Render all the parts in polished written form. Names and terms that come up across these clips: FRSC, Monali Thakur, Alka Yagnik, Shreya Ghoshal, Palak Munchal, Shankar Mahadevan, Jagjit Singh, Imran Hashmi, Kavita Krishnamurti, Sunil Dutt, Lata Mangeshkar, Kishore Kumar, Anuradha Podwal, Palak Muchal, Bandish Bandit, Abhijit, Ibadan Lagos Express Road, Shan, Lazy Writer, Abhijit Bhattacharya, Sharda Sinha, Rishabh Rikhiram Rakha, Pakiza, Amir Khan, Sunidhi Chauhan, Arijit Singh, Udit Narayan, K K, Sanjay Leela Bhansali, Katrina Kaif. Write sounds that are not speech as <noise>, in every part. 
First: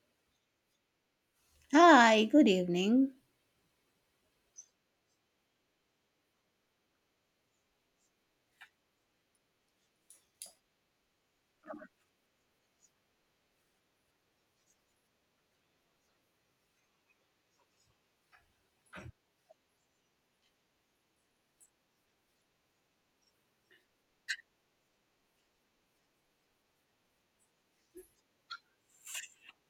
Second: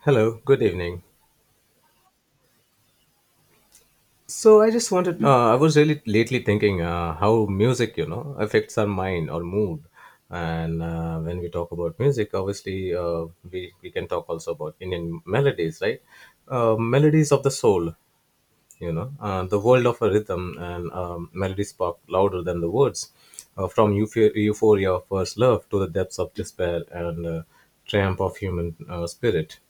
Hello, good evening. Hi, good evening. So I just wanted, I was really lately thinking how music, you know, affects our mind or mood. And when we talk about music, obviously we can talk also about Indian melodies, right? Melodies of the soul, you know, the world of a rhythm and melodies pop louder than the words. From euphoria of first love to the depths of despair, and triumph of human spirit.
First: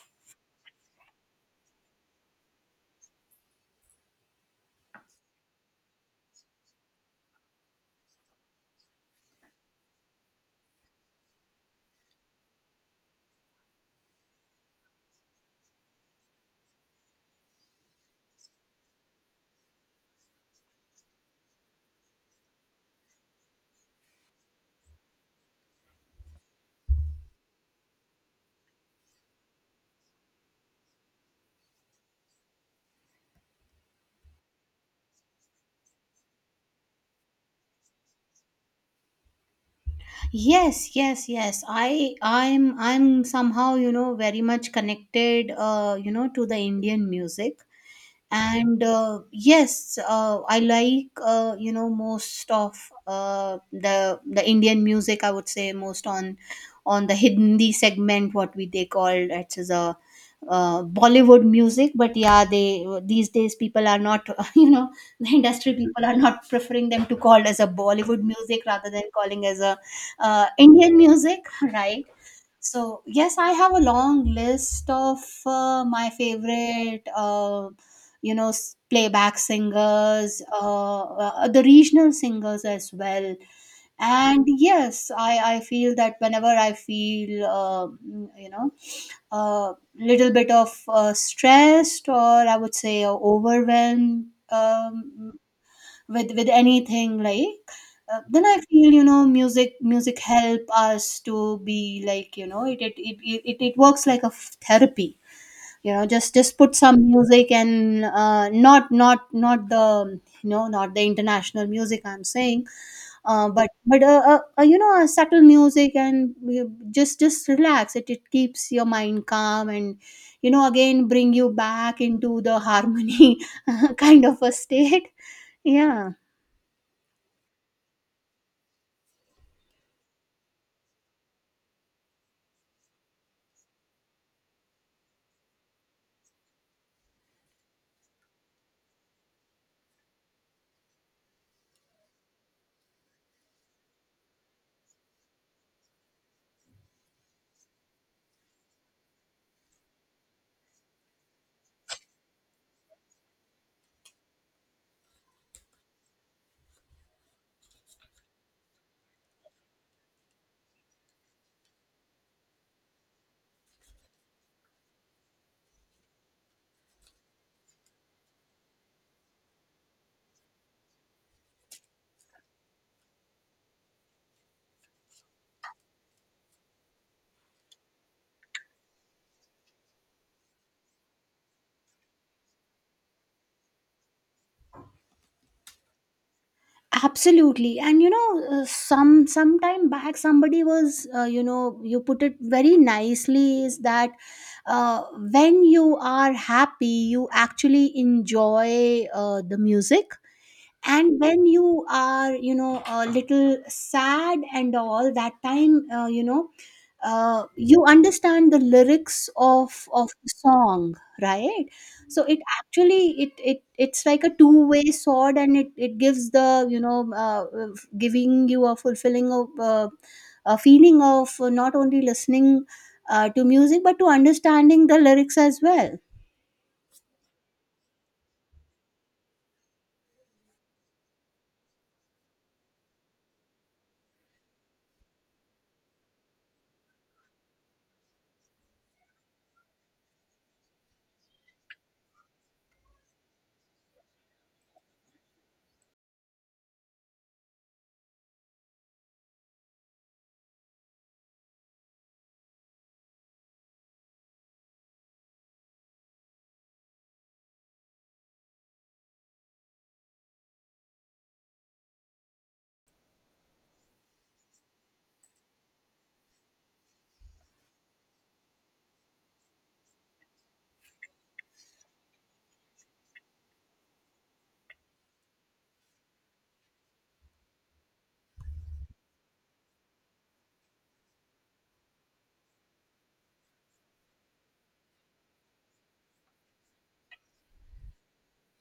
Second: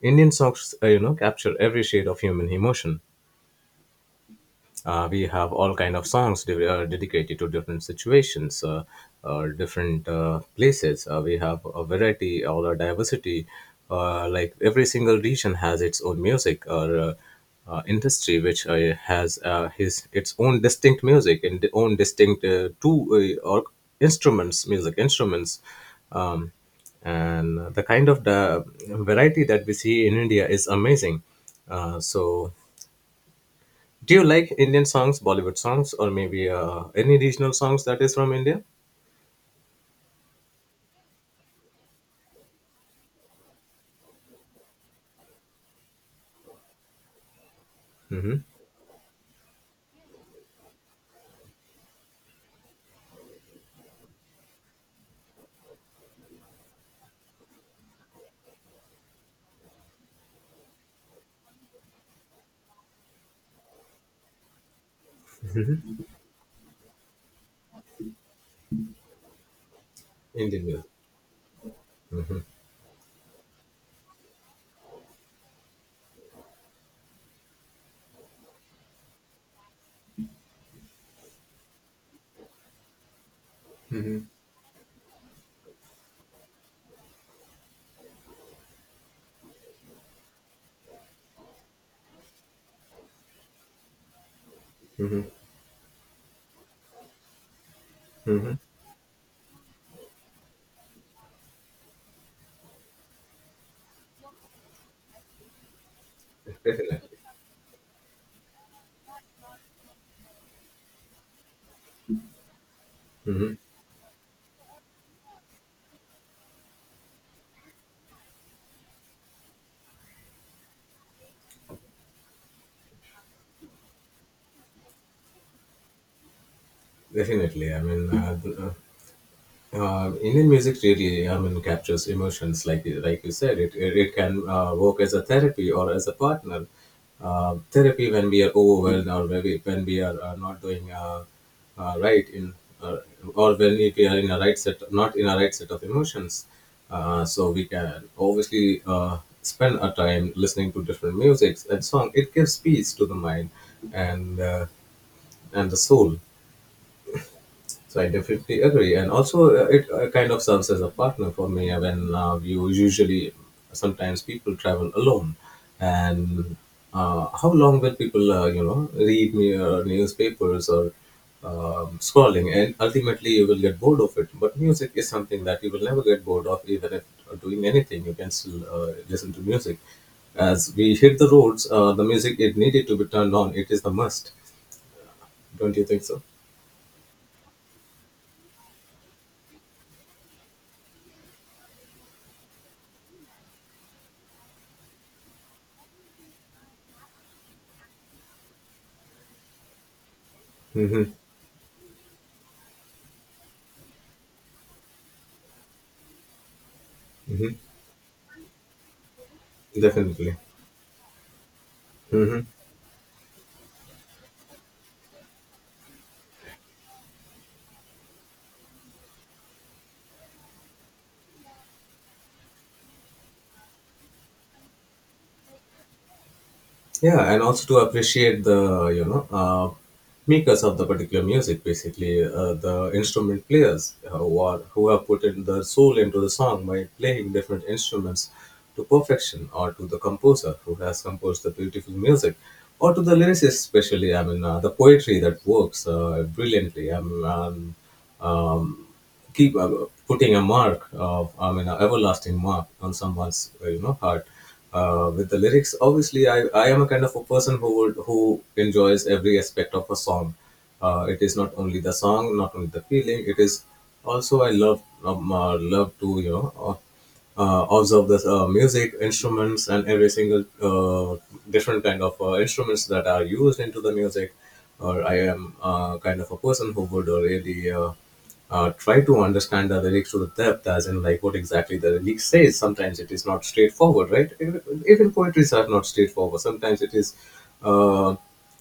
Indian songs, you know, capture every shade of human emotion. We have all kind of songs dedicated to different situations, different places. We have a variety, all a diversity, like every single region has its own music, or industry which has his, its own distinct music and the own distinct two or instruments, music instruments. um, and the kind of the variety that we see in India is amazing. So do you like Indian songs, Bollywood songs, or maybe any regional songs that is from India? Yes, yes, yes. I'm somehow, you know, very much connected you know, to the Indian music. And yes, I like, you know, most of the Indian music, I would say, most on the Hindi segment. What we they call it is a, Bollywood music. But yeah, they, these days people are not <laughs> you know, the industry people are not preferring them to call as a Bollywood music rather than calling as a Indian music, Indian music <laughs> right. So yes, I have a long list of my favorite, you know, playback singers, the regional singers as well. And yes, I feel that whenever I feel, you know, a little bit of stressed, or I would say overwhelmed, with anything, like then I feel, you know, music help us to be like, you know, it works like a therapy. You know, just put some music, and not not not the, you know, not the international music, I'm saying, but you know, a subtle music, and just relax. It keeps your mind calm and, you know, again bring you back into the harmony <laughs> kind of a state. Yeah, definitely. I mean, Indian music really, I mean, captures emotions. Like you said, it can work as a therapy or as a partner. Therapy when we are overwhelmed, or when we are not doing right in uh, or when, if we are in a right set, not in a right set of emotions. So we can obviously spend our time listening to different musics and song. It gives peace to the mind and uh, and the soul. So I definitely agree, and also it kind of serves as a partner for me when you usually sometimes people travel alone, and how long will people you know read me newspapers, or scrolling, and ultimately you will get bored of it. But music is something that you will never get bored of, even if doing anything, you can still listen to music. As we hit the roads, the music it needed to be turned on. It is the must. Don't you think so? absolutely. And you know, some time back somebody was, you know, you put it very nicely, is that uh, when you are happy, you actually enjoy the music. Mm-hmm. And when you are, you know, a little sad and all, that time, you know, Mm-hmm. you understand the lyrics of the Definitely. song, right? So it Hmm. actually, it it's like a two-way sword, and it gives the, you know, giving you a fulfilling of a feeling of not only listening to music, but to understanding the lyrics as well. Yeah, and also to appreciate the you know makers of the particular music, basically the instrument players who have put in their soul into the song by playing different instruments to perfection, or to the composer who has composed the beautiful music, or to the lyricist, especially. I mean, the poetry that works brilliantly. I mean, um, keep putting a mark of, I mean, an everlasting mark on someone's you know heart, with the lyrics. Obviously I am a kind of a person who would, who enjoys every aspect of a song. It is not only the song, not only the feeling, it is also I love love to you know observe the music instruments and every single uh, different kind of instruments that are used into the music. Or I am kind of a person who would really try to understand the lyrics to the depth, as in like what exactly the lyric says. Sometimes it is not straightforward, right? Even poetries are not straightforward. Sometimes uh,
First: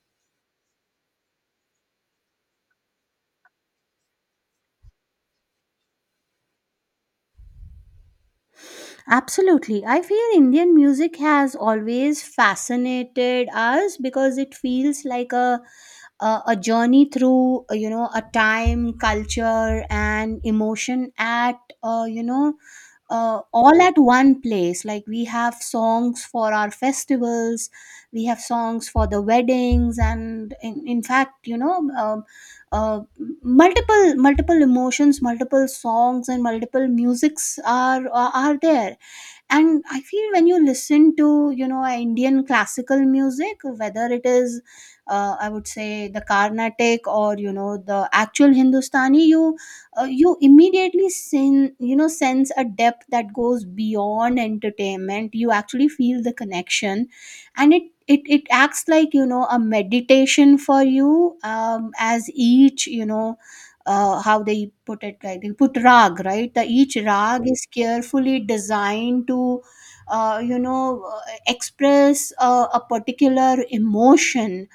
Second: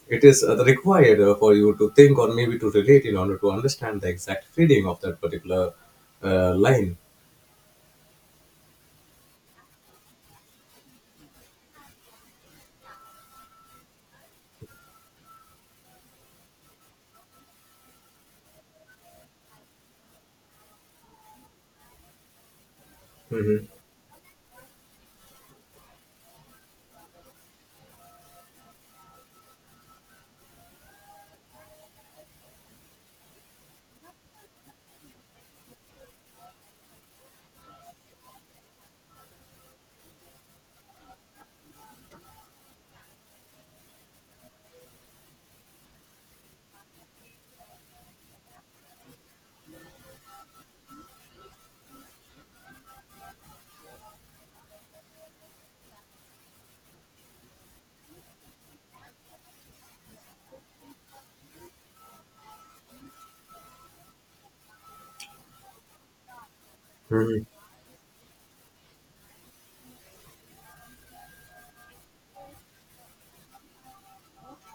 it is required for you to think, or maybe to relate in order to understand the exact feeling of that particular line. Absolutely. I feel Indian music has always fascinated us because it feels like a a journey through, you know, a time, culture and emotion at, you know, Hmm. all at one place. Like, we have songs for our festivals, we have songs for the weddings, and in fact, you know, uh, multiple emotions, multiple songs, and multiple musics are are there. And I feel, when you listen to, you know, Indian classical music, whether it is, I would say, the Carnatic, or you know, the actual Hindustani, you you immediately you know, sense a depth that goes beyond entertainment. You actually feel the connection, and it acts like, you know, a meditation for you, as each, you know, how they put it, like, they put rag, right? The each rag Hmm. is carefully designed to you know, express a particular emotion,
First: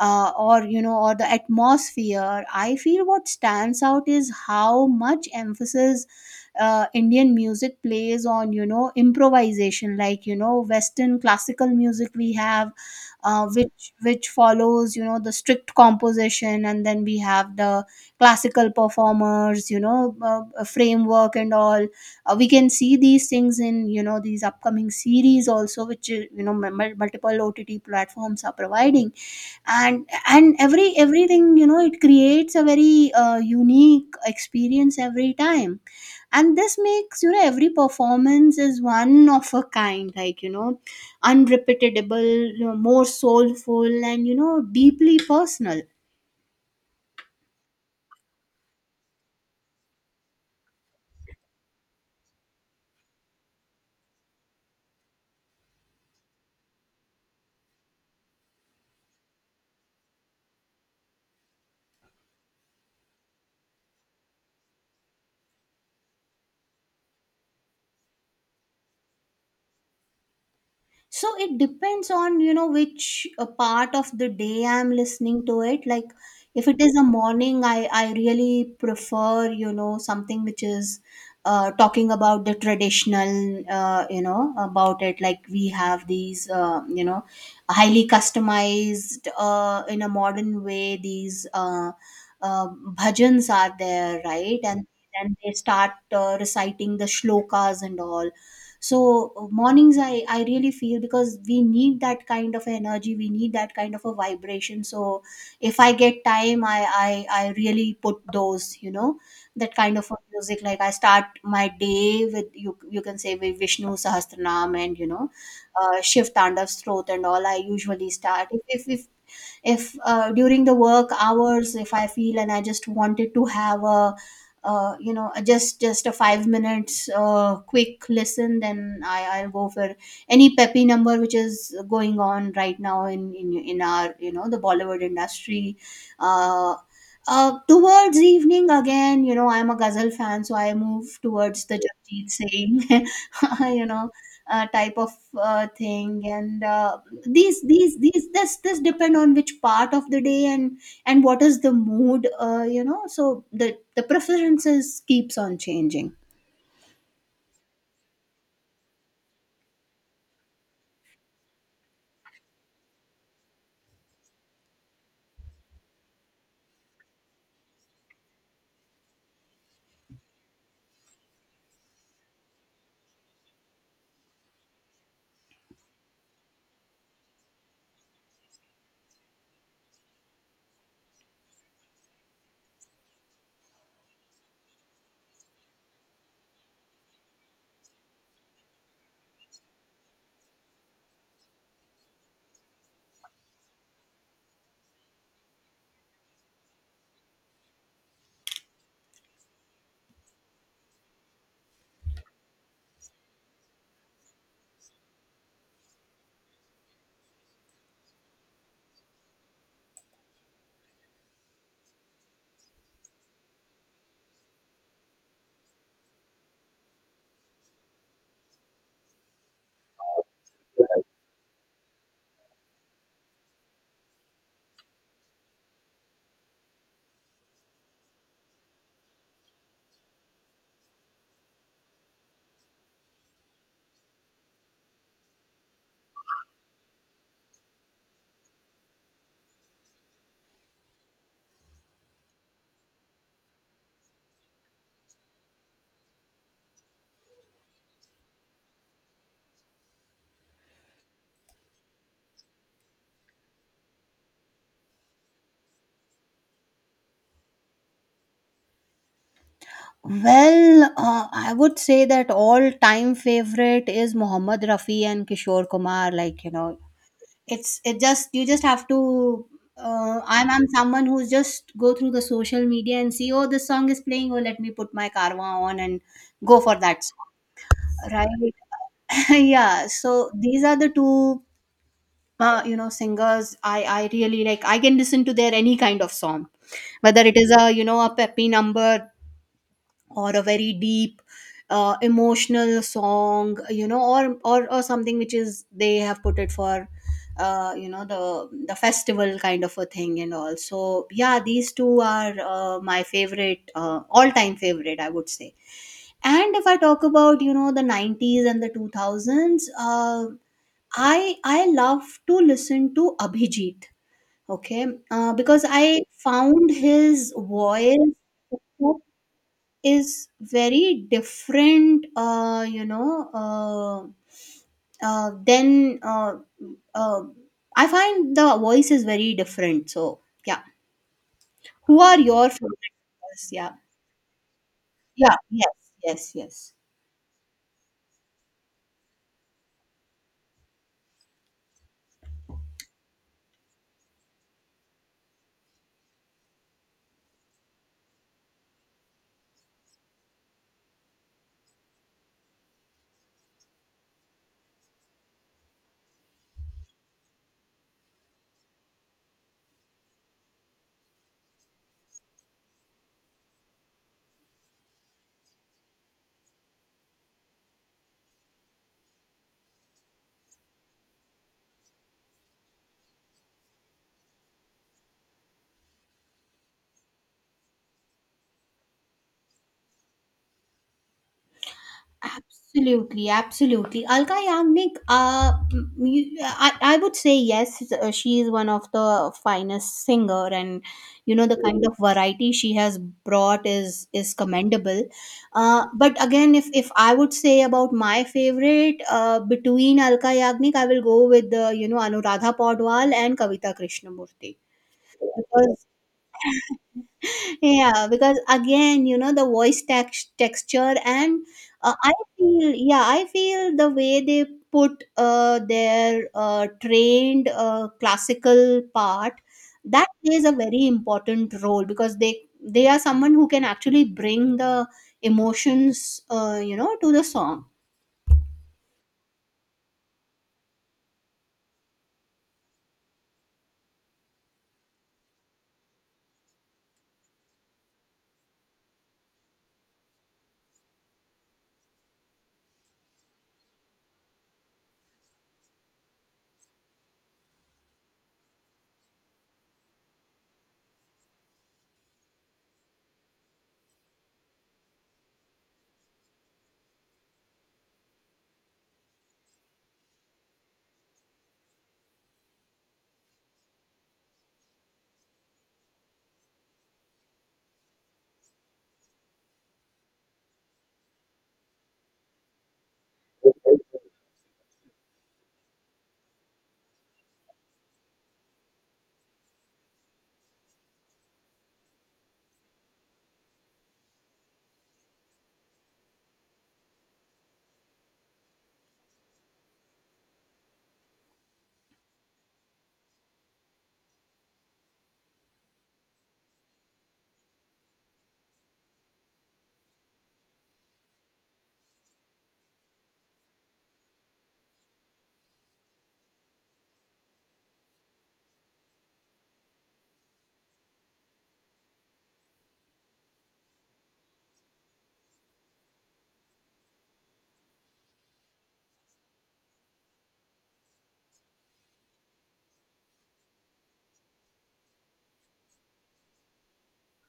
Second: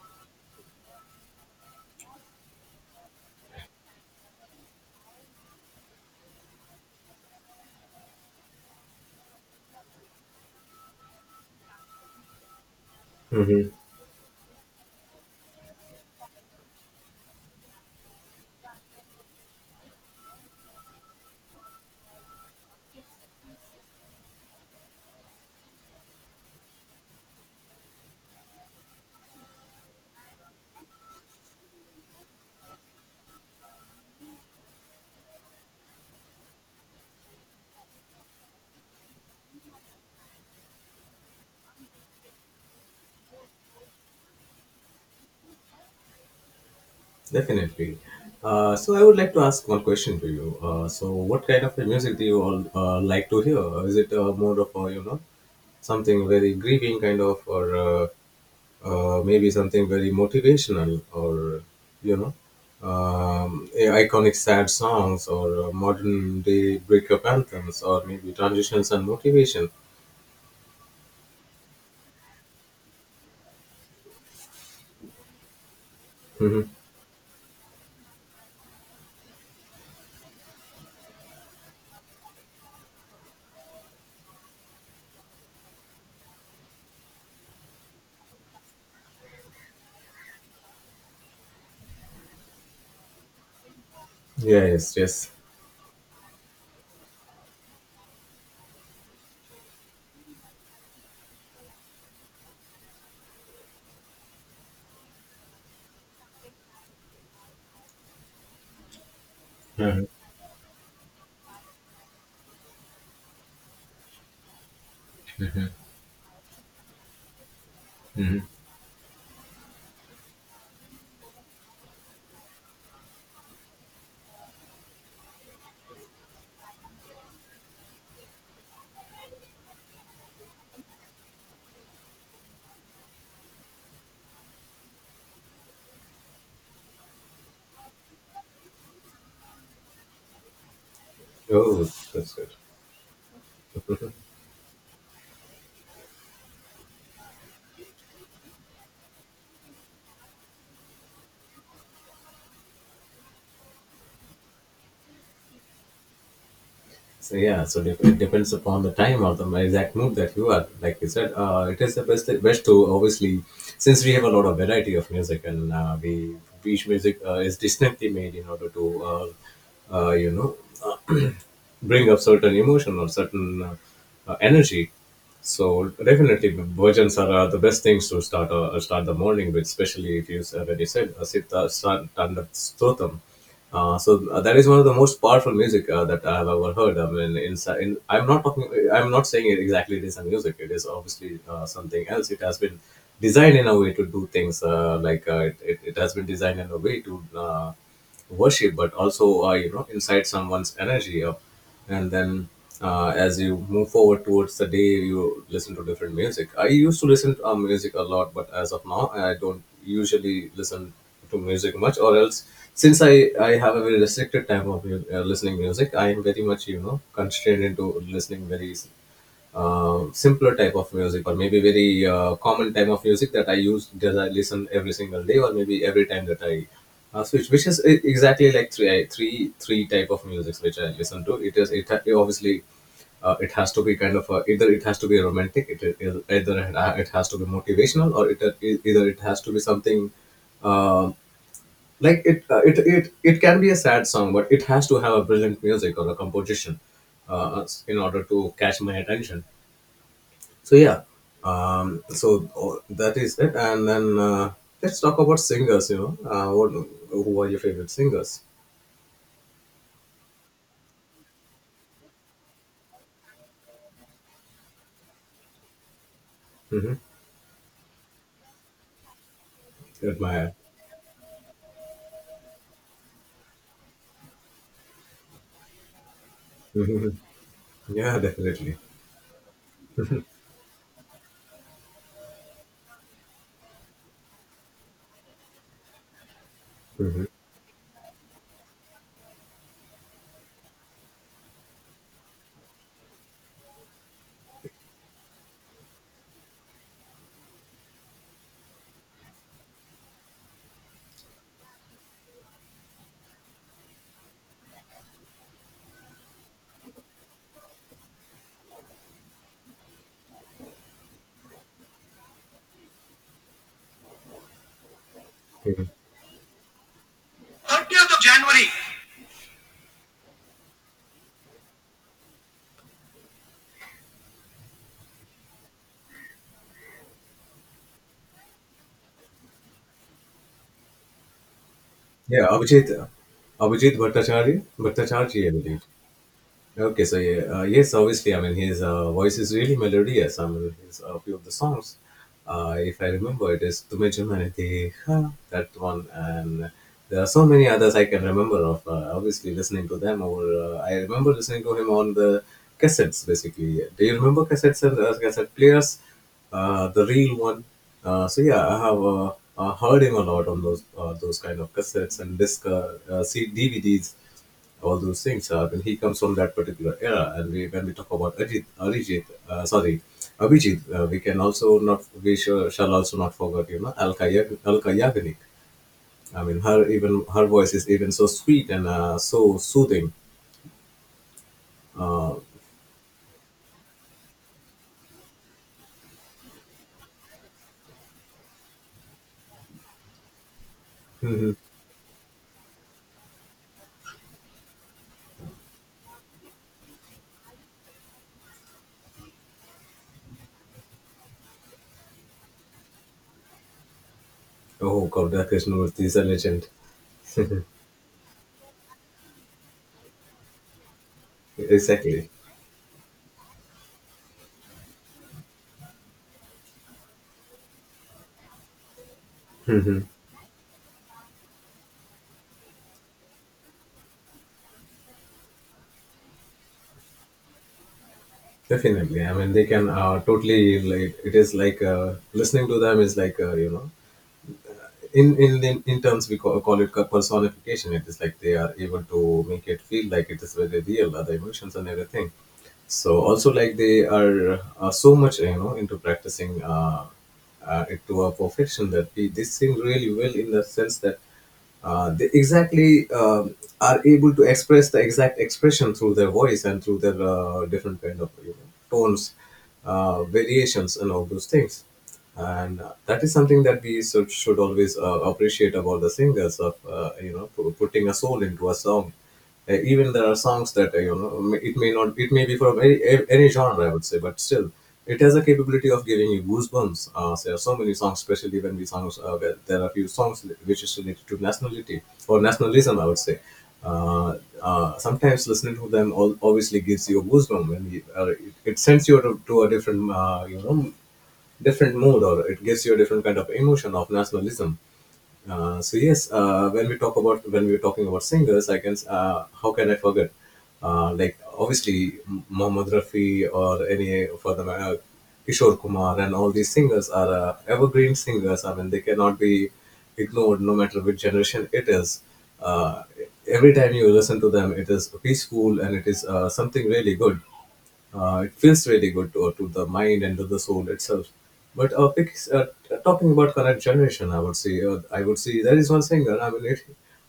or you know, or the atmosphere. I feel what stands out is how much emphasis Indian music plays on, you know, improvisation. Like, you know, Western classical music we have, uh, Hmm. which which follows, you know, the strict composition, and then we have the classical performers, you know, a framework and all. We can see these things in, you know, these upcoming series also, which, you know, multiple OTT platforms are providing. And every everything, you know, it creates a very unique experience every time. And this makes, you know, every performance is one of a kind, like, you know, unrepeatable, you know, more soulful and, you know, deeply personal. Definitely. So I would like to ask one question to you. So what kind of a music do you all like to hear? Is it more of a, you know, something very grieving kind of, or maybe something very motivational, or you know iconic sad songs, or modern day breakup anthems, or maybe transitions and motivation? So it depends on, you know, which part of the day I'm listening to it. Like, Hmm. if it is a morning, I really prefer, you know, something which is talking about the traditional, you know, about it. Like, we have these, you know, highly customized, in a modern way, these uh, bhajans are there, right? Yeah. And Yes. Yes. then they start reciting the shlokas and all. So mornings, I really feel, because we need that kind of energy, we need that kind of a vibration. So if I get time, I really put those, you know, that kind Mhm. of a music. Like, I start my day with, you can say, with Vishnu Sahasranam, and you know, Shiv Tandav Stroth and all, I usually Mhm. start. If during the work hours, if I feel and I just wanted to have a you know, just a 5 minutes quick listen, then I'll go for any peppy number which is going on right now in in our, you know, the Bollywood industry. uh, Towards evening, again, you know, I'm a ghazal fan, so I move towards the Oh, Jagjit that's good. Singh <laughs> you know, type of thing. And these this this depend on which part of the day, and what is the mood, you know. So the preferences keeps on changing. So yeah, it depends upon the time or the exact mood that you are. Like you said, it is the best to obviously, since we have a lot of variety of music and we each music is distinctly made in order to, you know, <clears throat> bring up certain emotion or certain energy. So definitely, bhojans are the best things to start the morning with, especially if you already said Sita Standard Stotam. So that is one of the most powerful music that I have ever heard. I mean, I'm not talking. I'm not saying it exactly, it is a music. It is obviously something else. It has been designed in a way to do things like it has been designed in a way to. Worship, but also you know inside someone's energy, and then as you move forward towards the day you listen to different music. I used to listen to music a lot, but as of now I don't usually listen to music much. Or else, since I have a very restricted time of listening music, I am very much you know constrained into listening very simpler type of music, or maybe very common type of music that I use, that I listen every single day, or maybe every time that I switch, exactly like three type of musics which I listen to. It is it, ha- Obviously it has to be kind of a, either it has to be romantic, it either it ha- it has to be motivational, or it either it has to be something um like it can be a sad song, but it has to have a brilliant music or a composition in order to catch my attention. So yeah, that is it. And then let's talk about singers. You know, what, who are your favorite singers? Well, I would say that all time favorite is Mohammad Rafi and Kishore Kumar. Like, you know, Mm-hmm. it's, it just, you just have to Admire. I'm someone who's just go through the social media and see, oh, this song is playing, oh, let me put my karma on, and go <laughs> for that Hmm. song, Yeah, right? definitely. <laughs> Yeah, so these are the two you know, singers I really like. I can listen to their any kind of song, whether Hmm. it is a, you know, a peppy number, or a very deep emotional song, you know, or something which is they have put it for you know, the festival kind of a thing and all. So yeah, these two are my favorite, all time favorite, I would say. And if I talk about, you know, the 90s and the 2000s. I love to listen to Abhijit, okay, because Hmm. I found his voice 30th of January. is very different, you know, then uh, I find the voice is very different. So yeah, who are Yeah, your favorite Abhijit, singers? Yeah, Abhijit Bhattacharya, yeah, Bhattacharya, I believe. yes, yes, yes. Okay, so yeah, yes, obviously, I mean, his voice is really melodious. I mean, his, a few of the songs, if I remember, it is Tumhe Chumhane Dekha, that one, and there are so many others I can remember of. Obviously, listening to them, or I remember listening to him on the cassettes, basically. Do you remember cassettes and cassette players? The real one. So yeah, I have heard him a lot on those kind of cassettes and DVDs, all those things. And he comes from that particular era, and we, when we talk about Abhijit, we can also not, shall also not forget, you know, Alka Yagnik. I mean, her, even her voice is even so sweet and so soothing. Uh, Absolutely, absolutely. Alka Yagnik, I would say, yes, she is one of the finest singer, and you know, mhm. the kind of variety she has brought is commendable. But again, if I would say about my favorite between Alka Yagnik, I will go with the, you know, Anuradha Podwal and Kavita Krishnamurti, Oh God, that because Krishnamurti is a legend. yeah, because again, you know, the voice texture, and I Exactly. feel, yeah, I feel the way they put their trained classical part, Mhm. that plays a very important role, because they are someone who can actually bring the emotions, you know, to the song. Definitely. I mean, they can totally like it is like listening to them is like you know in terms we call it personification, it is like they are able to make it feel like it is very real other emotions and everything. So also like they are so much you know into practicing it to a perfection, that we they sing really well in the sense that they exactly are able to express the exact expression through their voice and through their different kind of you know tones, variations and all those things. And that is something that we should always appreciate about the singers of you know putting a soul into a song. Even there are songs that you know it may not, it may be from any genre I would say, but still it has a capability of giving you goosebumps. There are so many songs, especially when we songs where there are few songs which is related to nationality or nationalism, I would say. Uh, Sometimes listening to them all obviously gives you a goosebump and it, it sends you to a different you know different mood, or it gives you a different kind of emotion of nationalism. So yes, when we talk about, when we were talking about singers, I can how can I forget? Like obviously Mohammad Rafi, or any for the matter, Kishore Kumar, and all these singers are evergreen singers. I mean they cannot be ignored no matter which generation it is. Uh, every time you listen to them, it is peaceful and it is something really good. It feels really good to the mind and to the soul itself. But talking about current generation, I would say there is one singer. I mean,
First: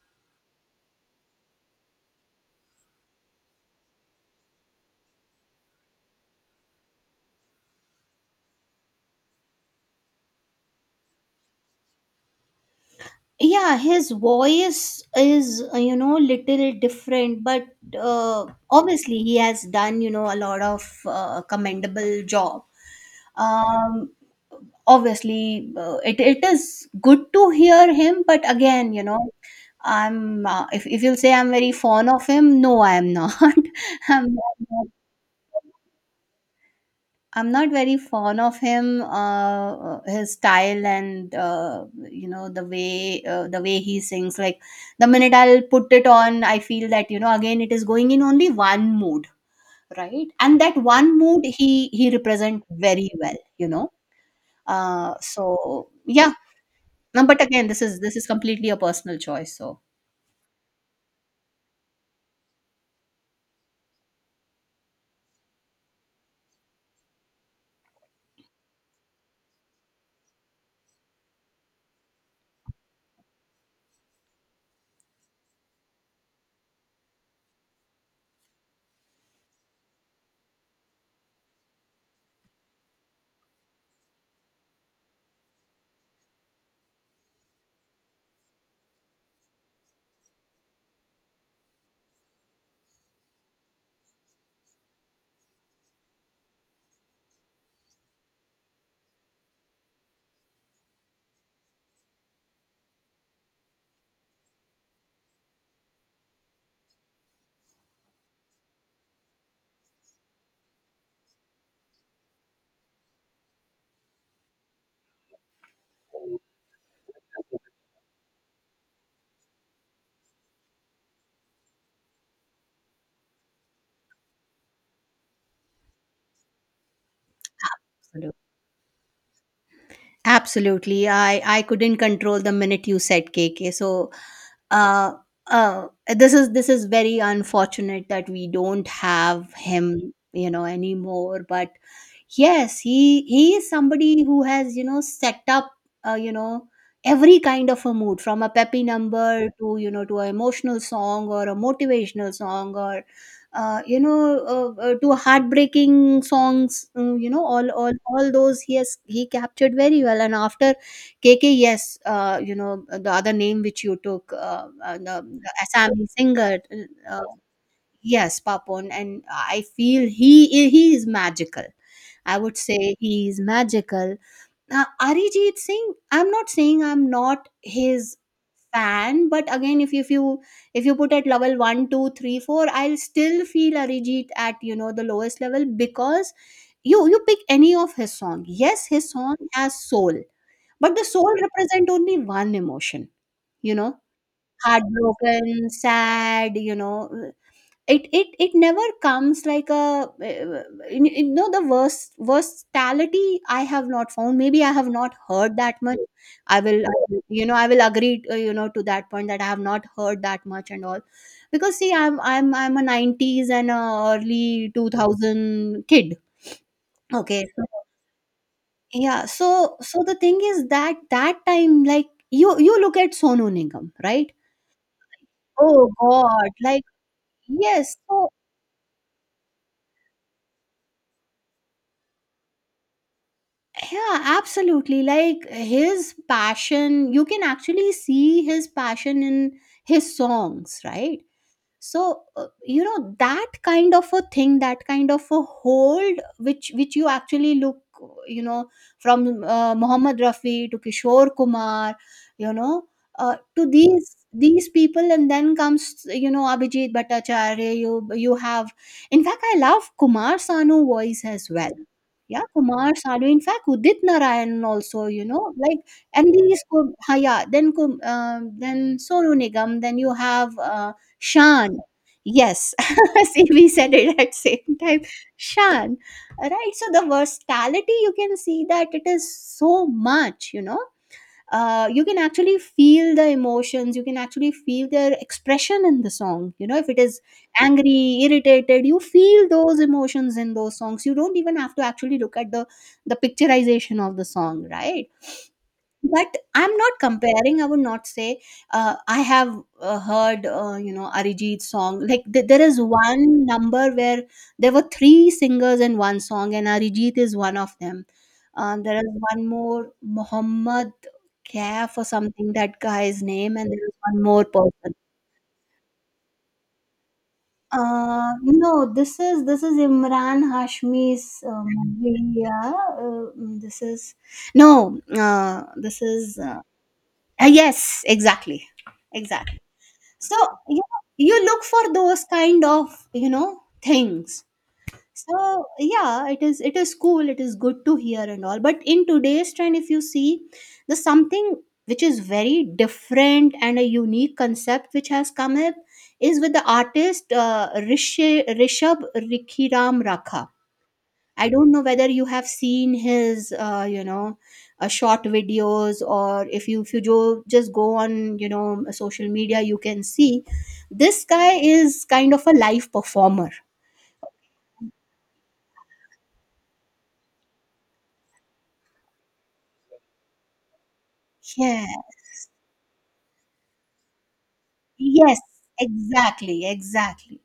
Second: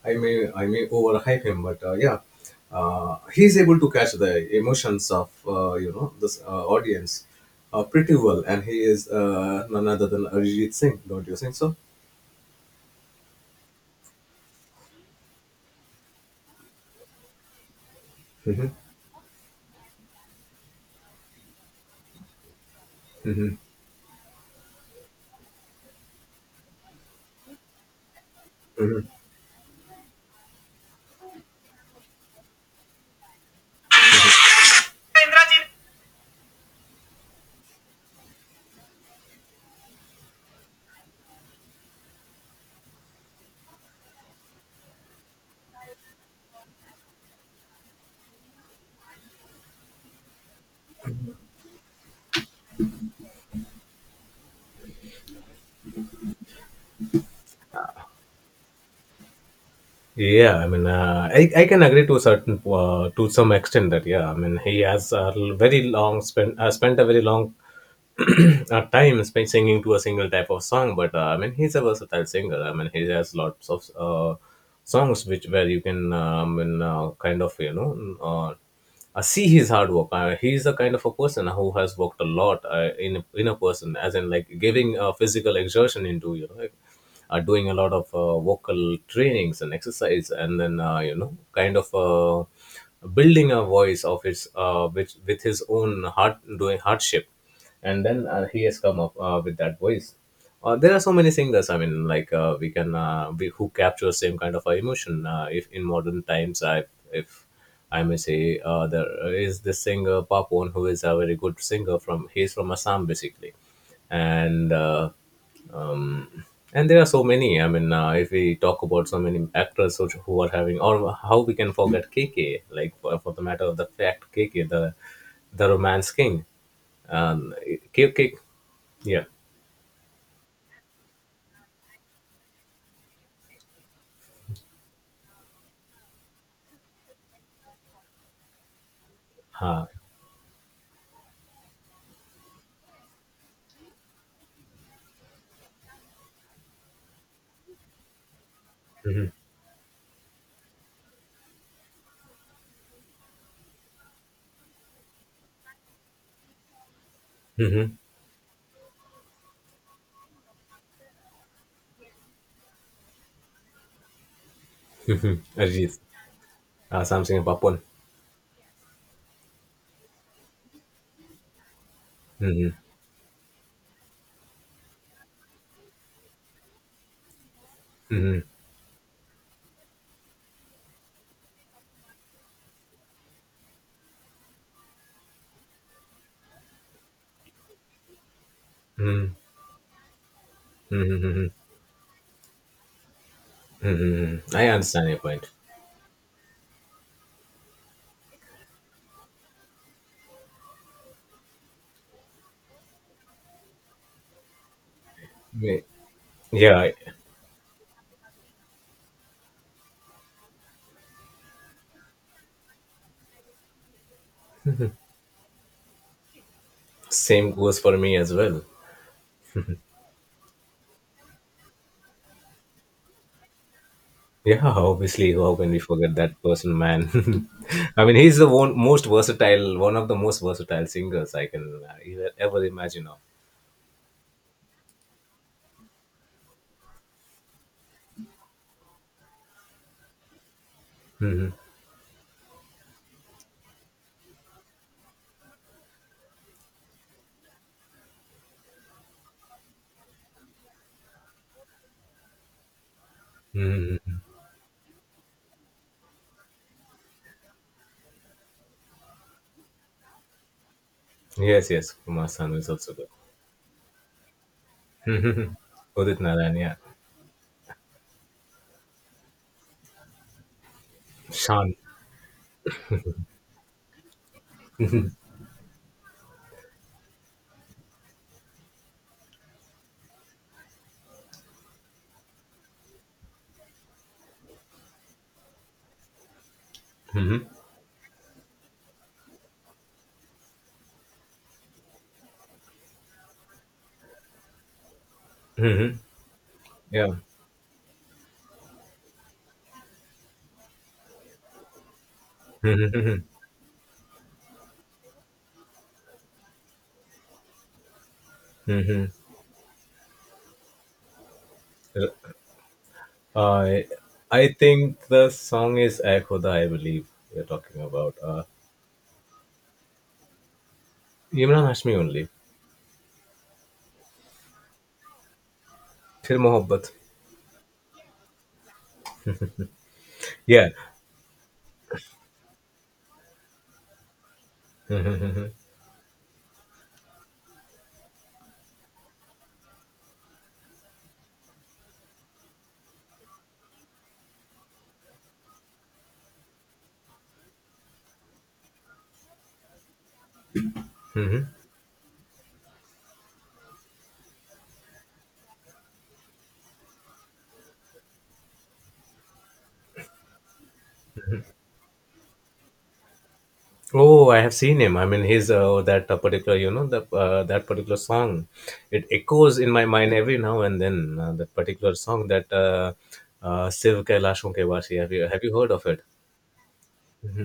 I may overhype him, but yeah, he's able to catch the emotions of you know this audience pretty well, and he is none other than Arijit Singh. Don't you think so? Yeah, his voice is, you know, little different, but obviously he has done, you know, a lot of commendable job. Hmm. um obviously, it is good to hear him, but again, you Hmm. know, I'm, if you'll say I'm very fond of him, no, I am not. <laughs> I'm not, I'm not very fond of him. His style and, you know, the way, the way he sings. Like, the minute I'll put it on, I feel that, you know, again, it is going in only one mood, right? And that one mood he represent very well, you know. So yeah, no, but again, this is completely a personal choice. So Yeah, I mean, I can agree to a certain to some extent that yeah, I mean, he has a very long spent spent a very long time spent singing to a single type of song. But I mean, he's a versatile singer. I mean, he has lots of songs which where you can kind of see his hard work. He's the kind of a person who has worked a lot in a person, as in like giving physical exertion into you know. Like, doing a lot of vocal trainings and exercise, and then you know, kind of building a voice of his which with his own heart doing hardship and then he has come up with that voice. There are so many singers, I mean, like we, who capture same kind of emotion. If in modern times I if I may say there is this singer Papon, who is a very good singer from he's from Assam basically. And uh, um, and there are so many, I mean, if we talk about so many actors who are having or how we can forget K K. Like for the matter of the fact, K K. The romance king. um, Cake, absolutely, cake. Yeah. absolutely. I couldn't control the minute you said K K. So uh, uh, this is very unfortunate that we don't have Uh, him, you know, anymore. But yes, he is somebody who has, you know, set up you know, every kind of a mood, from a peppy number to, you know, to an emotional song, or a motivational song, or uh, you know to heartbreaking songs. You know, all all mm-hmm. all those he has, he captured very well. And after K K, yes, you know, the other name which you took, the Ajit. Assam singer, uh, Something about porn. yes, Papon, and I feel he is magical. I would Mm-hmm. say he is magical. Now, Arijit Singh, I'm not saying I'm not his fan, but again, if you, if you put at level one, two, three, four, I'll still feel Arijit at, you know, the lowest level. Because you pick any of his song, yes, his song has soul, but the Mm-hmm. soul Mm-hmm. represent only one emotion. You know, I understand your point. heartbroken, sad. You know, it never comes like a, you you know, the worst versatility I have not found. Maybe I have not heard Yeah. that much. Yeah, I will agree, to that point that I have not heard that much and all because see I'm a 90s and a early 2000 kid. Okay. same goes for me as well. Yeah. So the thing is that time, like you look at Sonu Nigam, right? Yeah, obviously, how can we Oh forget that God, person, like man? yes. <laughs> I mean, So he's the one most versatile, one of the most versatile singers I can ever ever imagine of. yeah, absolutely. Like his passion, you can actually see his passion in his songs, right? So you know, that kind of a thing, that kind of a hold which you actually look, you know from Mohammed Rafi to Kishore Kumar, you know to these people, and then comes, Abhijit Bhattacharya, you have. In fact, I love Kumar Sanu voice as Yes, well. yes, Kumar Yeah, Sanu is Kumar also good. Sanu, in fact Udit Narayan also, you know, like. Udit And Narayan, these yeah. Yeah, then then Sonu Nigam, then you have Sean, Shan. Yes. <laughs> See, we said it at same time. Shan. Right. So the versatility you can see that it is so much, you know. You can actually feel the emotions, you can actually feel their expression in the song, you know, if it is angry, irritated, you feel those emotions in those songs. You don't even have to actually look at the picturization of the song, right? But I'm not yeah. comparing, I would not say. I have heard, Arijit's song, like there is one number where there were three singers in one song and Arijit is one of them. There is one more Muhammad Kaf or something, that guy's name, and there I is one more I person. think the song is Ae Khuda, I believe you're talking about. No, this is Imran Hashmi's, Imran Hashmi only. yeah. Uh, this is no, this is Phir Mohabbat. uh, yes, exactly. Exactly. So Yeah. you, you look for those kind of, things. So yeah, it is cool, it is good to hear and all. But in today's trend, if you see, there's something which is very different, and a unique concept which has come up is with the artist, Rishabh Rikhiram Rakha. I don't know whether you have seen his short videos, or if you just go on, social media. You can see this guy is kind of a live performer. Oh, I have seen him. I mean, his that particular, you know, that that particular song, it echoes in my mind every now and then. That Yeah. particular song that Siv Kailashon Ke Vaasi. Have you Yes. have you heard of it? Exactly. Exactly.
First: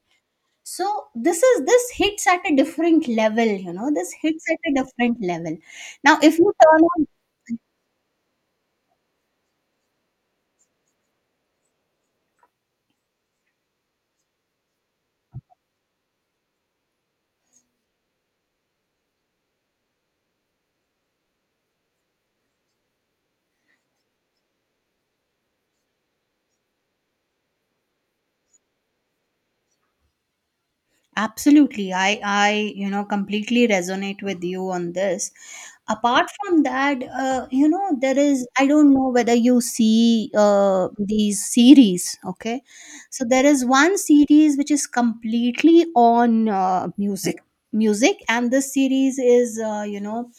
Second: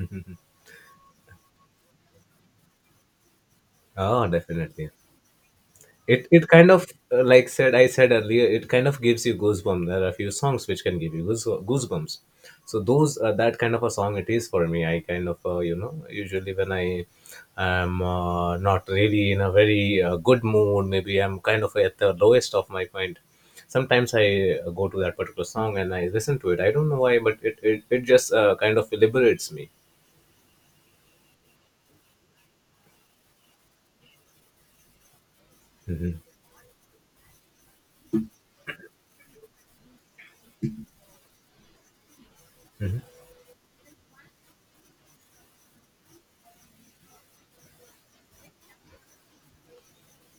So this hits at a different level. This Ah, hits at a definitely. different level. Now, It if it you kind turn of on. Like said I said earlier. It kind of gives you goosebumps. There are a few songs which can give you goosebumps. So those that kind of a song it is for me. I kind of you know usually when I am not really in a very good mood, maybe I'm kind of at the lowest of my point. Sometimes I go to that particular song and I listen to it. I don't know why, but it just kind of liberates me. Absolutely. I completely resonate with you on this. Hmm. Apart from that, there is, I don't know whether you see these series, okay? So there is one series which is completely on music. Music. And this series is,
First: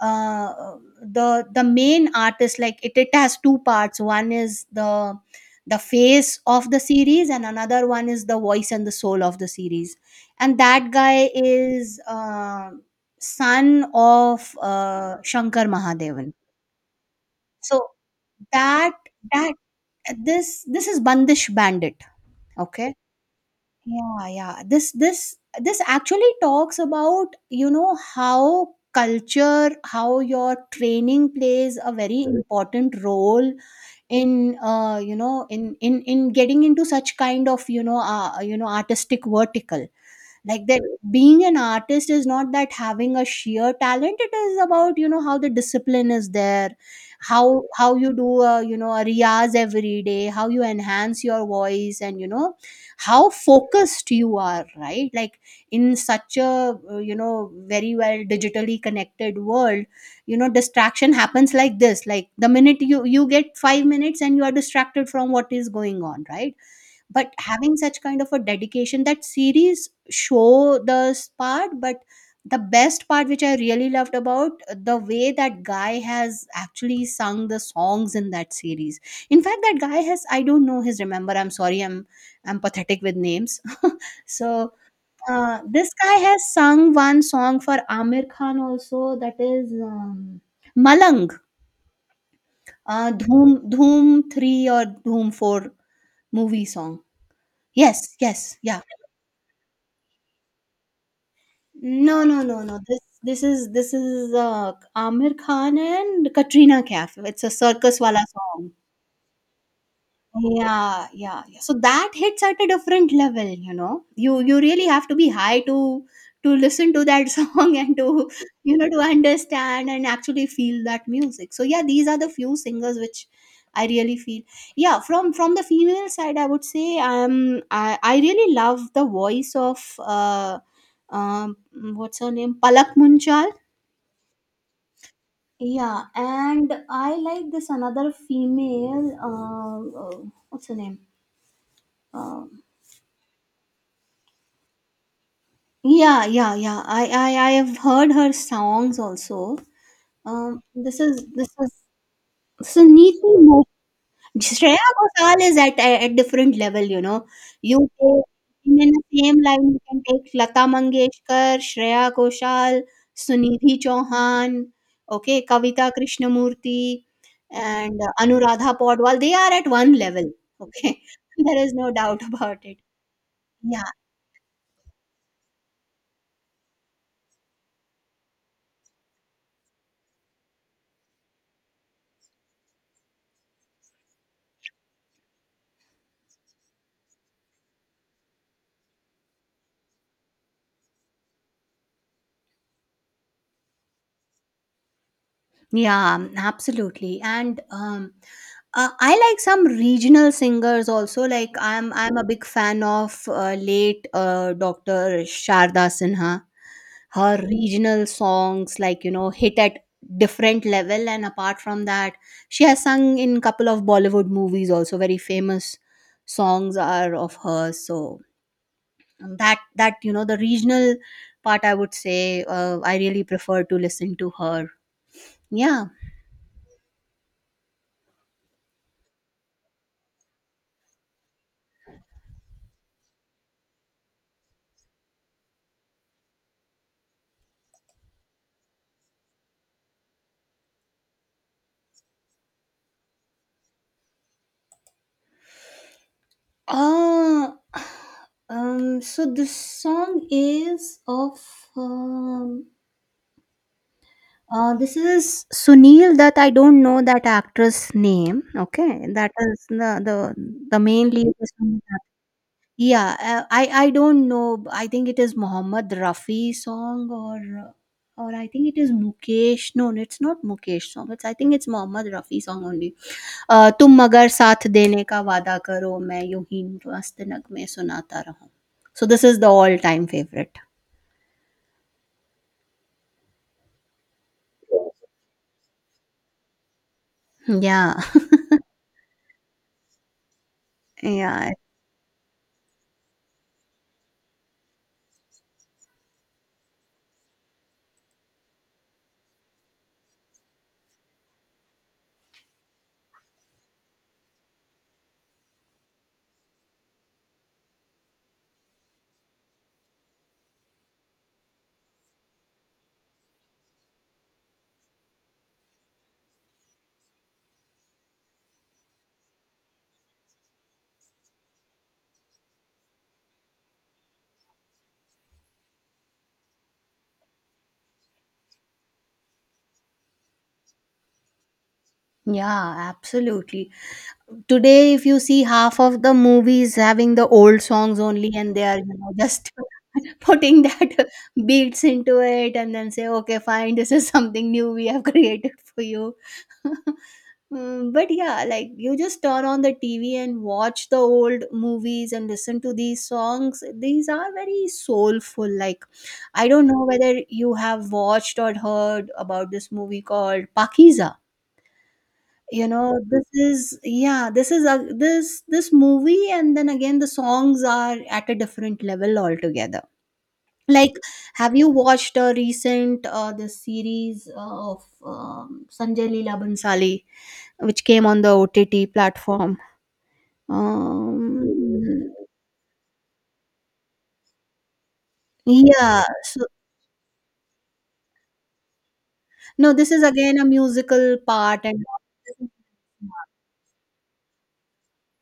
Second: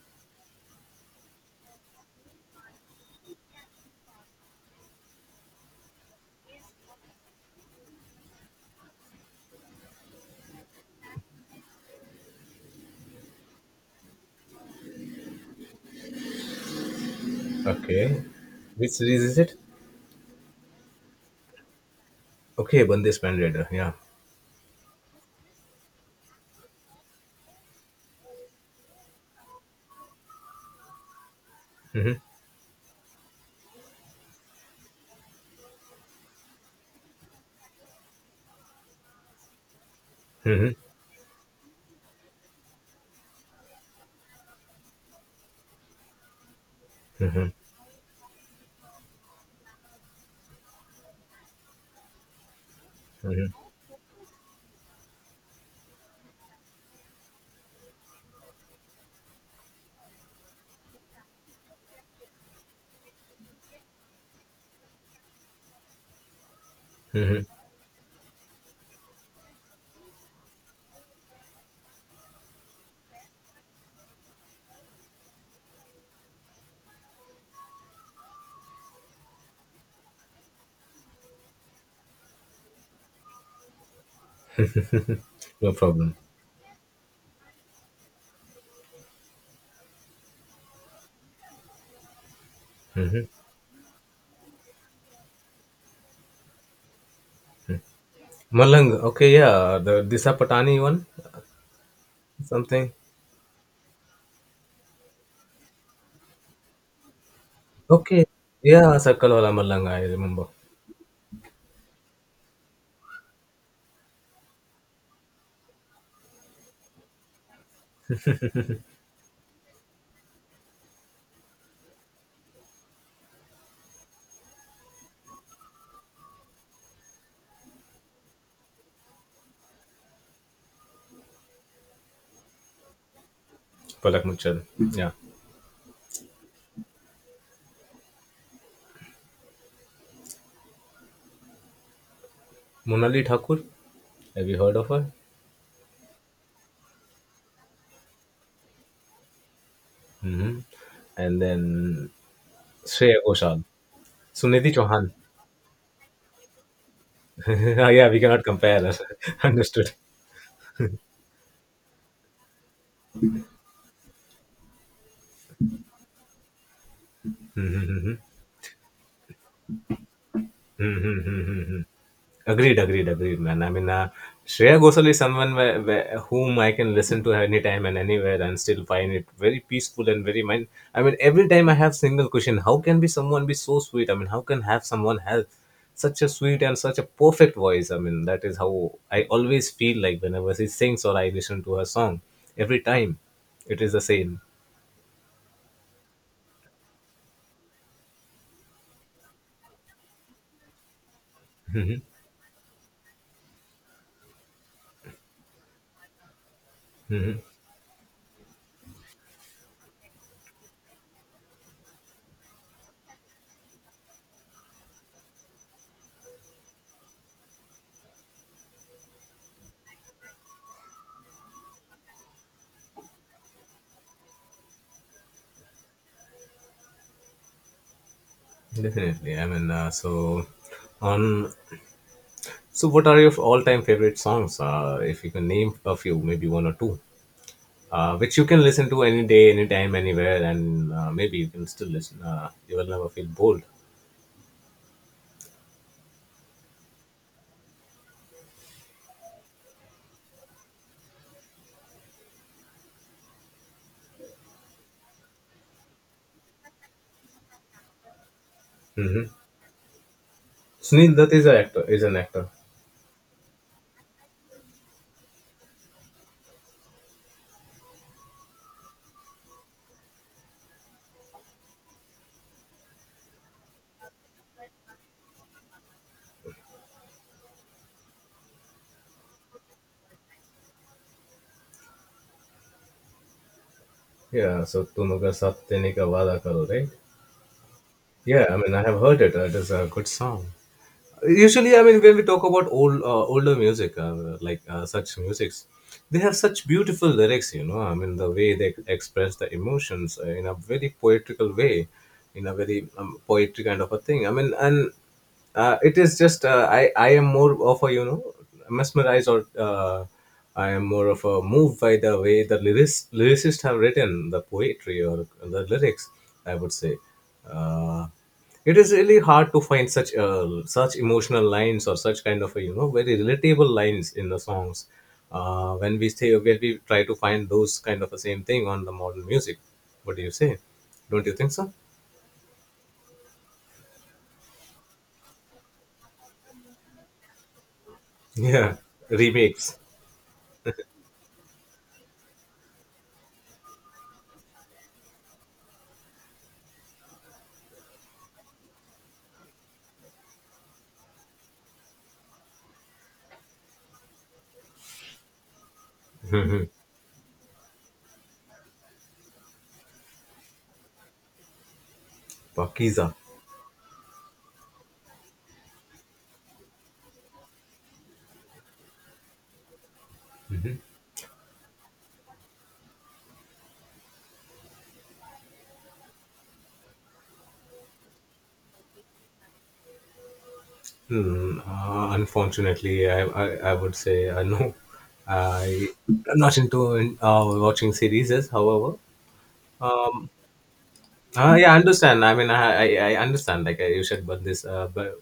uh, the main artist, like, it has two parts. One is the face of the series, and another one is the voice and the soul of the series. And that guy is son of Shankar Mahadevan. So Okay, which that, series is that it? this is Bandish Bandit. Okay, Okay. Bande Splendid. Yeah. Yeah, yeah. This actually talks about, you know, how culture, how your training plays a very Correct. Important role in, in in getting into such kind of, artistic vertical, like Hmm. that. Being an artist is not that having a sheer talent, it is about, you know, how the discipline is there, how you do a, you know, a riyaz every day, how you enhance your voice, and, you know, how Hmm. focused you are, right? Like, in such a, very well digitally connected world, you know, distraction happens, like this. Like, the minute you get 5 minutes and you are distracted from what is going on, right? But having such kind of a dedication, that series show this part. But the best part, which I really loved about, the way that guy has actually sung the songs in that series. In fact, that guy has, I don't know, his, remember, I'm sorry, I'm pathetic with names. <laughs> So No this guy problem. has sung one song for Amir Khan also. That is, Malang. uh, Hmm. dhoom dhoom 3 or Dhoom 4 movie song. Yes, yes, yeah. Malang. Okay, yeah. The Disa Patani one, No, no, no, no. something. This is Amir Khan and Katrina Kaif. It's a circus wala Okay. song. Yeah, Circle Wala Malang. I remember. Yeah, yeah, yeah. So that hits at a different level, you know. You really have to be high to listen to that <laughs> song and to, you know, to understand and actually feel that music. So yeah, these are the few singers which I really feel. Yeah, from the female side, I would say, I really love the voice of, um what's her name, Palak Munchal. Palak Muchal. Yeah. Yeah, and I like this another female. What's her name? Uh, Monali Thakur. Have you heard of her? Yeah, yeah, yeah. I have heard her songs also. Hmm. This is And this is then this is neat Shreya to know. Ghoshal. Sunidhi Shreya Chauhan. Ghoshal is at a, at different level, you know. <laughs> You Yeah, we take, cannot compare in her. the same <laughs> line, you Understood. can take Lata Mangeshkar, Shreya Ghoshal, Sunidhi Chauhan, okay, Kavita Krishnamurti, and Anuradha Podwal. They are at one level, okay. <laughs> There is <laughs> no doubt about it. Agreed, agreed, agreed, man. I Yeah, mean, Shreya Ghosal is someone whom I can listen to anytime and anywhere and still find it very peaceful and very mind. I mean, every time I have single question, how can be someone be so sweet? I mean, how can have someone have such a sweet and such a perfect voice? I mean, that is how I always feel like whenever she sings or I listen to her song. Every time, it is the same. yeah, absolutely. And I like some regional singers also. Like I'm a big fan of, late Dr. Sharda Sinha. Her regional songs, like, you know, hit at different level. And apart from that, she has sung in couple of Bollywood movies also. Very famous songs are of hers. So, that that you know, the regional part, I would say, I really prefer to listen to her. Yeah. Definitely. I mean, so on. So, what are your all-time favorite songs? If you can name a few, maybe one or two, which you can listen to any day, anytime, anywhere, and maybe you can still listen. You will never feel bored. Uh, so this song is of, um, this is Sunil, that I don't know that actress name. Okay, Mm-hmm. that is the the main Sunil lead Dutt is is an actor. Sunil. Is an actor. Yeah, I don't know. I think it is Mohammed Rafi song uh, or I think it is Mukesh. No, no, it's not Mukesh song. It's, I think it's Mohammed Rafi song only. तुम मगर साथ देने का वादा करो मैं यूं ही मस्त नगमे सुनाता रहूं. So this is the all time favorite. Yeah. So Tumaga Satyanika Vada Karo, right? Yeah. <laughs> Yeah. I mean, I have heard it. It is a good song. Yeah. Usually, I mean, when we talk about older music, like such musics, they have such beautiful lyrics. You know, I mean, the way they express the emotions in a very poetical way, in a very poetry kind of a thing. I mean, and it is just uh, I am more of a you know mesmerized or I am more of a moved by the way the lyrics lyricists have written the poetry or the lyrics. I would say uh, it is really hard to find such such emotional lines or such kind of a, you know very relatable lines in the songs. When we say when we try to find those kind of the same thing on the modern music, what do you say? Don't you think so? Yeah, absolutely. Today, if you see, half of the movies having the old songs only, and they Yeah, are, you know, just remakes. <laughs> putting that <laughs> beats into it, and then say, okay, fine, this is something new we have <laughs> created for you. <laughs> Mm, but yeah, like, you just turn on the TV and watch the old movies and listen to these songs. These are very soulful. Like, I don't <laughs> know whether you have watched or heard about this movie called Pakiza. You know, Pakiza. this is, yeah, this is a, this movie, and then again the songs are at a different level altogether. Like, have you watched a recent, the series of, Sanjay Leela Bhansali, which came on the OTT platform, Hmm, um, unfortunately, I would say no. I yeah, am so not into watching series. Yes, however, no, this is um, again a musical part. yeah, I And understand. I understand. Like you said, but but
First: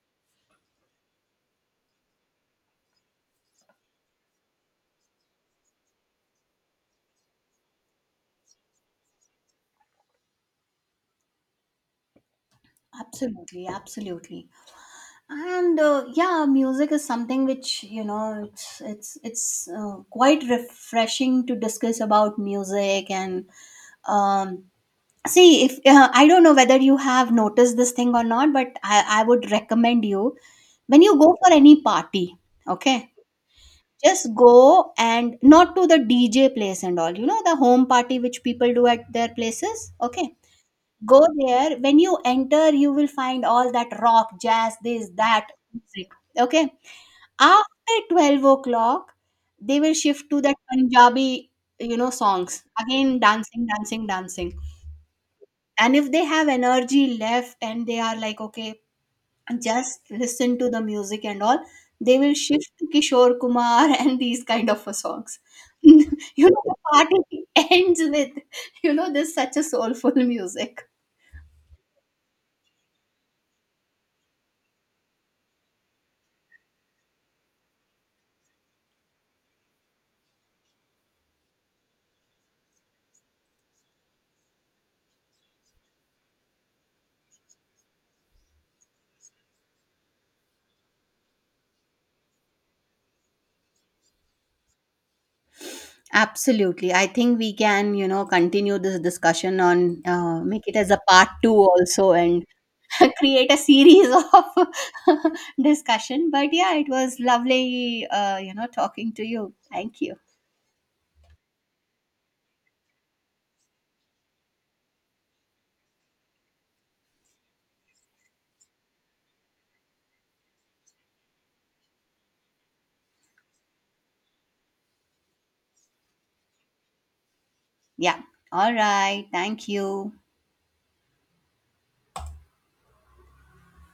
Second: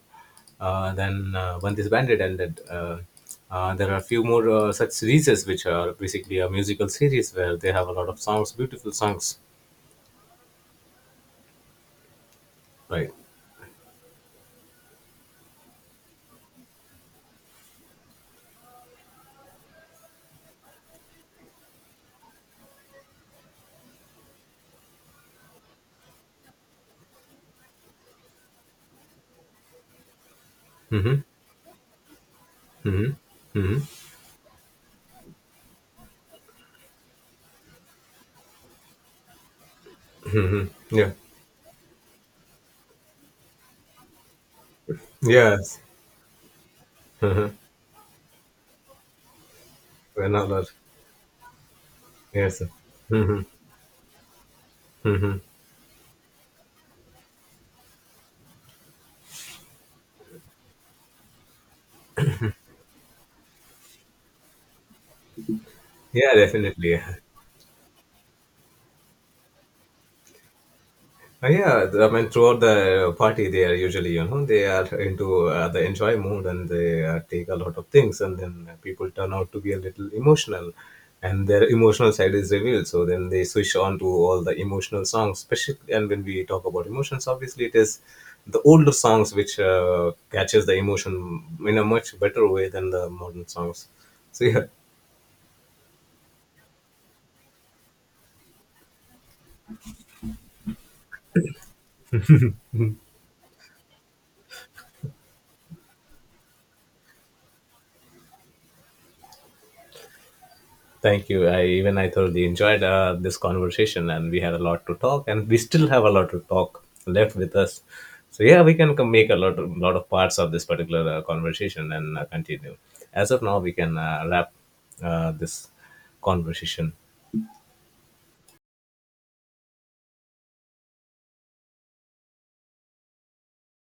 then when this band did ended, there are a few more such series which are basically a musical series where they have a lot of songs, beautiful songs, right? absolutely, absolutely. And yeah, music is something which, you know, it's quite refreshing to discuss about music. And um see, if, I don't know whether you have noticed this thing or not, but I would recommend you, when you Mm-hmm. go for any party, okay, Mm-hmm. Mm-hmm. just go, and not to the DJ place and all, you know, the home party which people do at their places, okay, Yeah. go there. When you enter, you will find all that rock, jazz, this, that Yes. music, okay. After 12 o'clock, they will shift We're to not that allowed. Punjabi, you know, songs. Yes. Again, Mm-hmm. dancing, dancing, dancing. Mm-hmm. And if they have energy left and they are like, okay, just listen to the music and all, they will shift to Kishore Kumar <laughs> and these kind of a songs. <laughs> You Yeah, know, the definitely. party <laughs> ends with, you know, this, such a soulful music. I mean, throughout the party, they are usually, you know, they are into the enjoy mood and they take a lot of things, and then people turn out to be a little emotional, and their emotional side is revealed. So then they switch on to all the emotional songs, especially. And when we talk about emotions, obviously, it is the older songs which catches the emotion in a much better way than the modern songs. So yeah. Absolutely. I think we can, you know, continue this discussion on, make it as a part two also, and <laughs> create a series of <laughs> discussion. But yeah, it was lovely, you know, talking to you. Thank you. Thank you. I even I thoroughly enjoyed this conversation, and we had a lot to talk, and we still have a lot to talk left with us. So yeah, we can come make a lot of parts of this particular conversation and continue. As of now, we can wrap this conversation. Yeah, all right, thank you.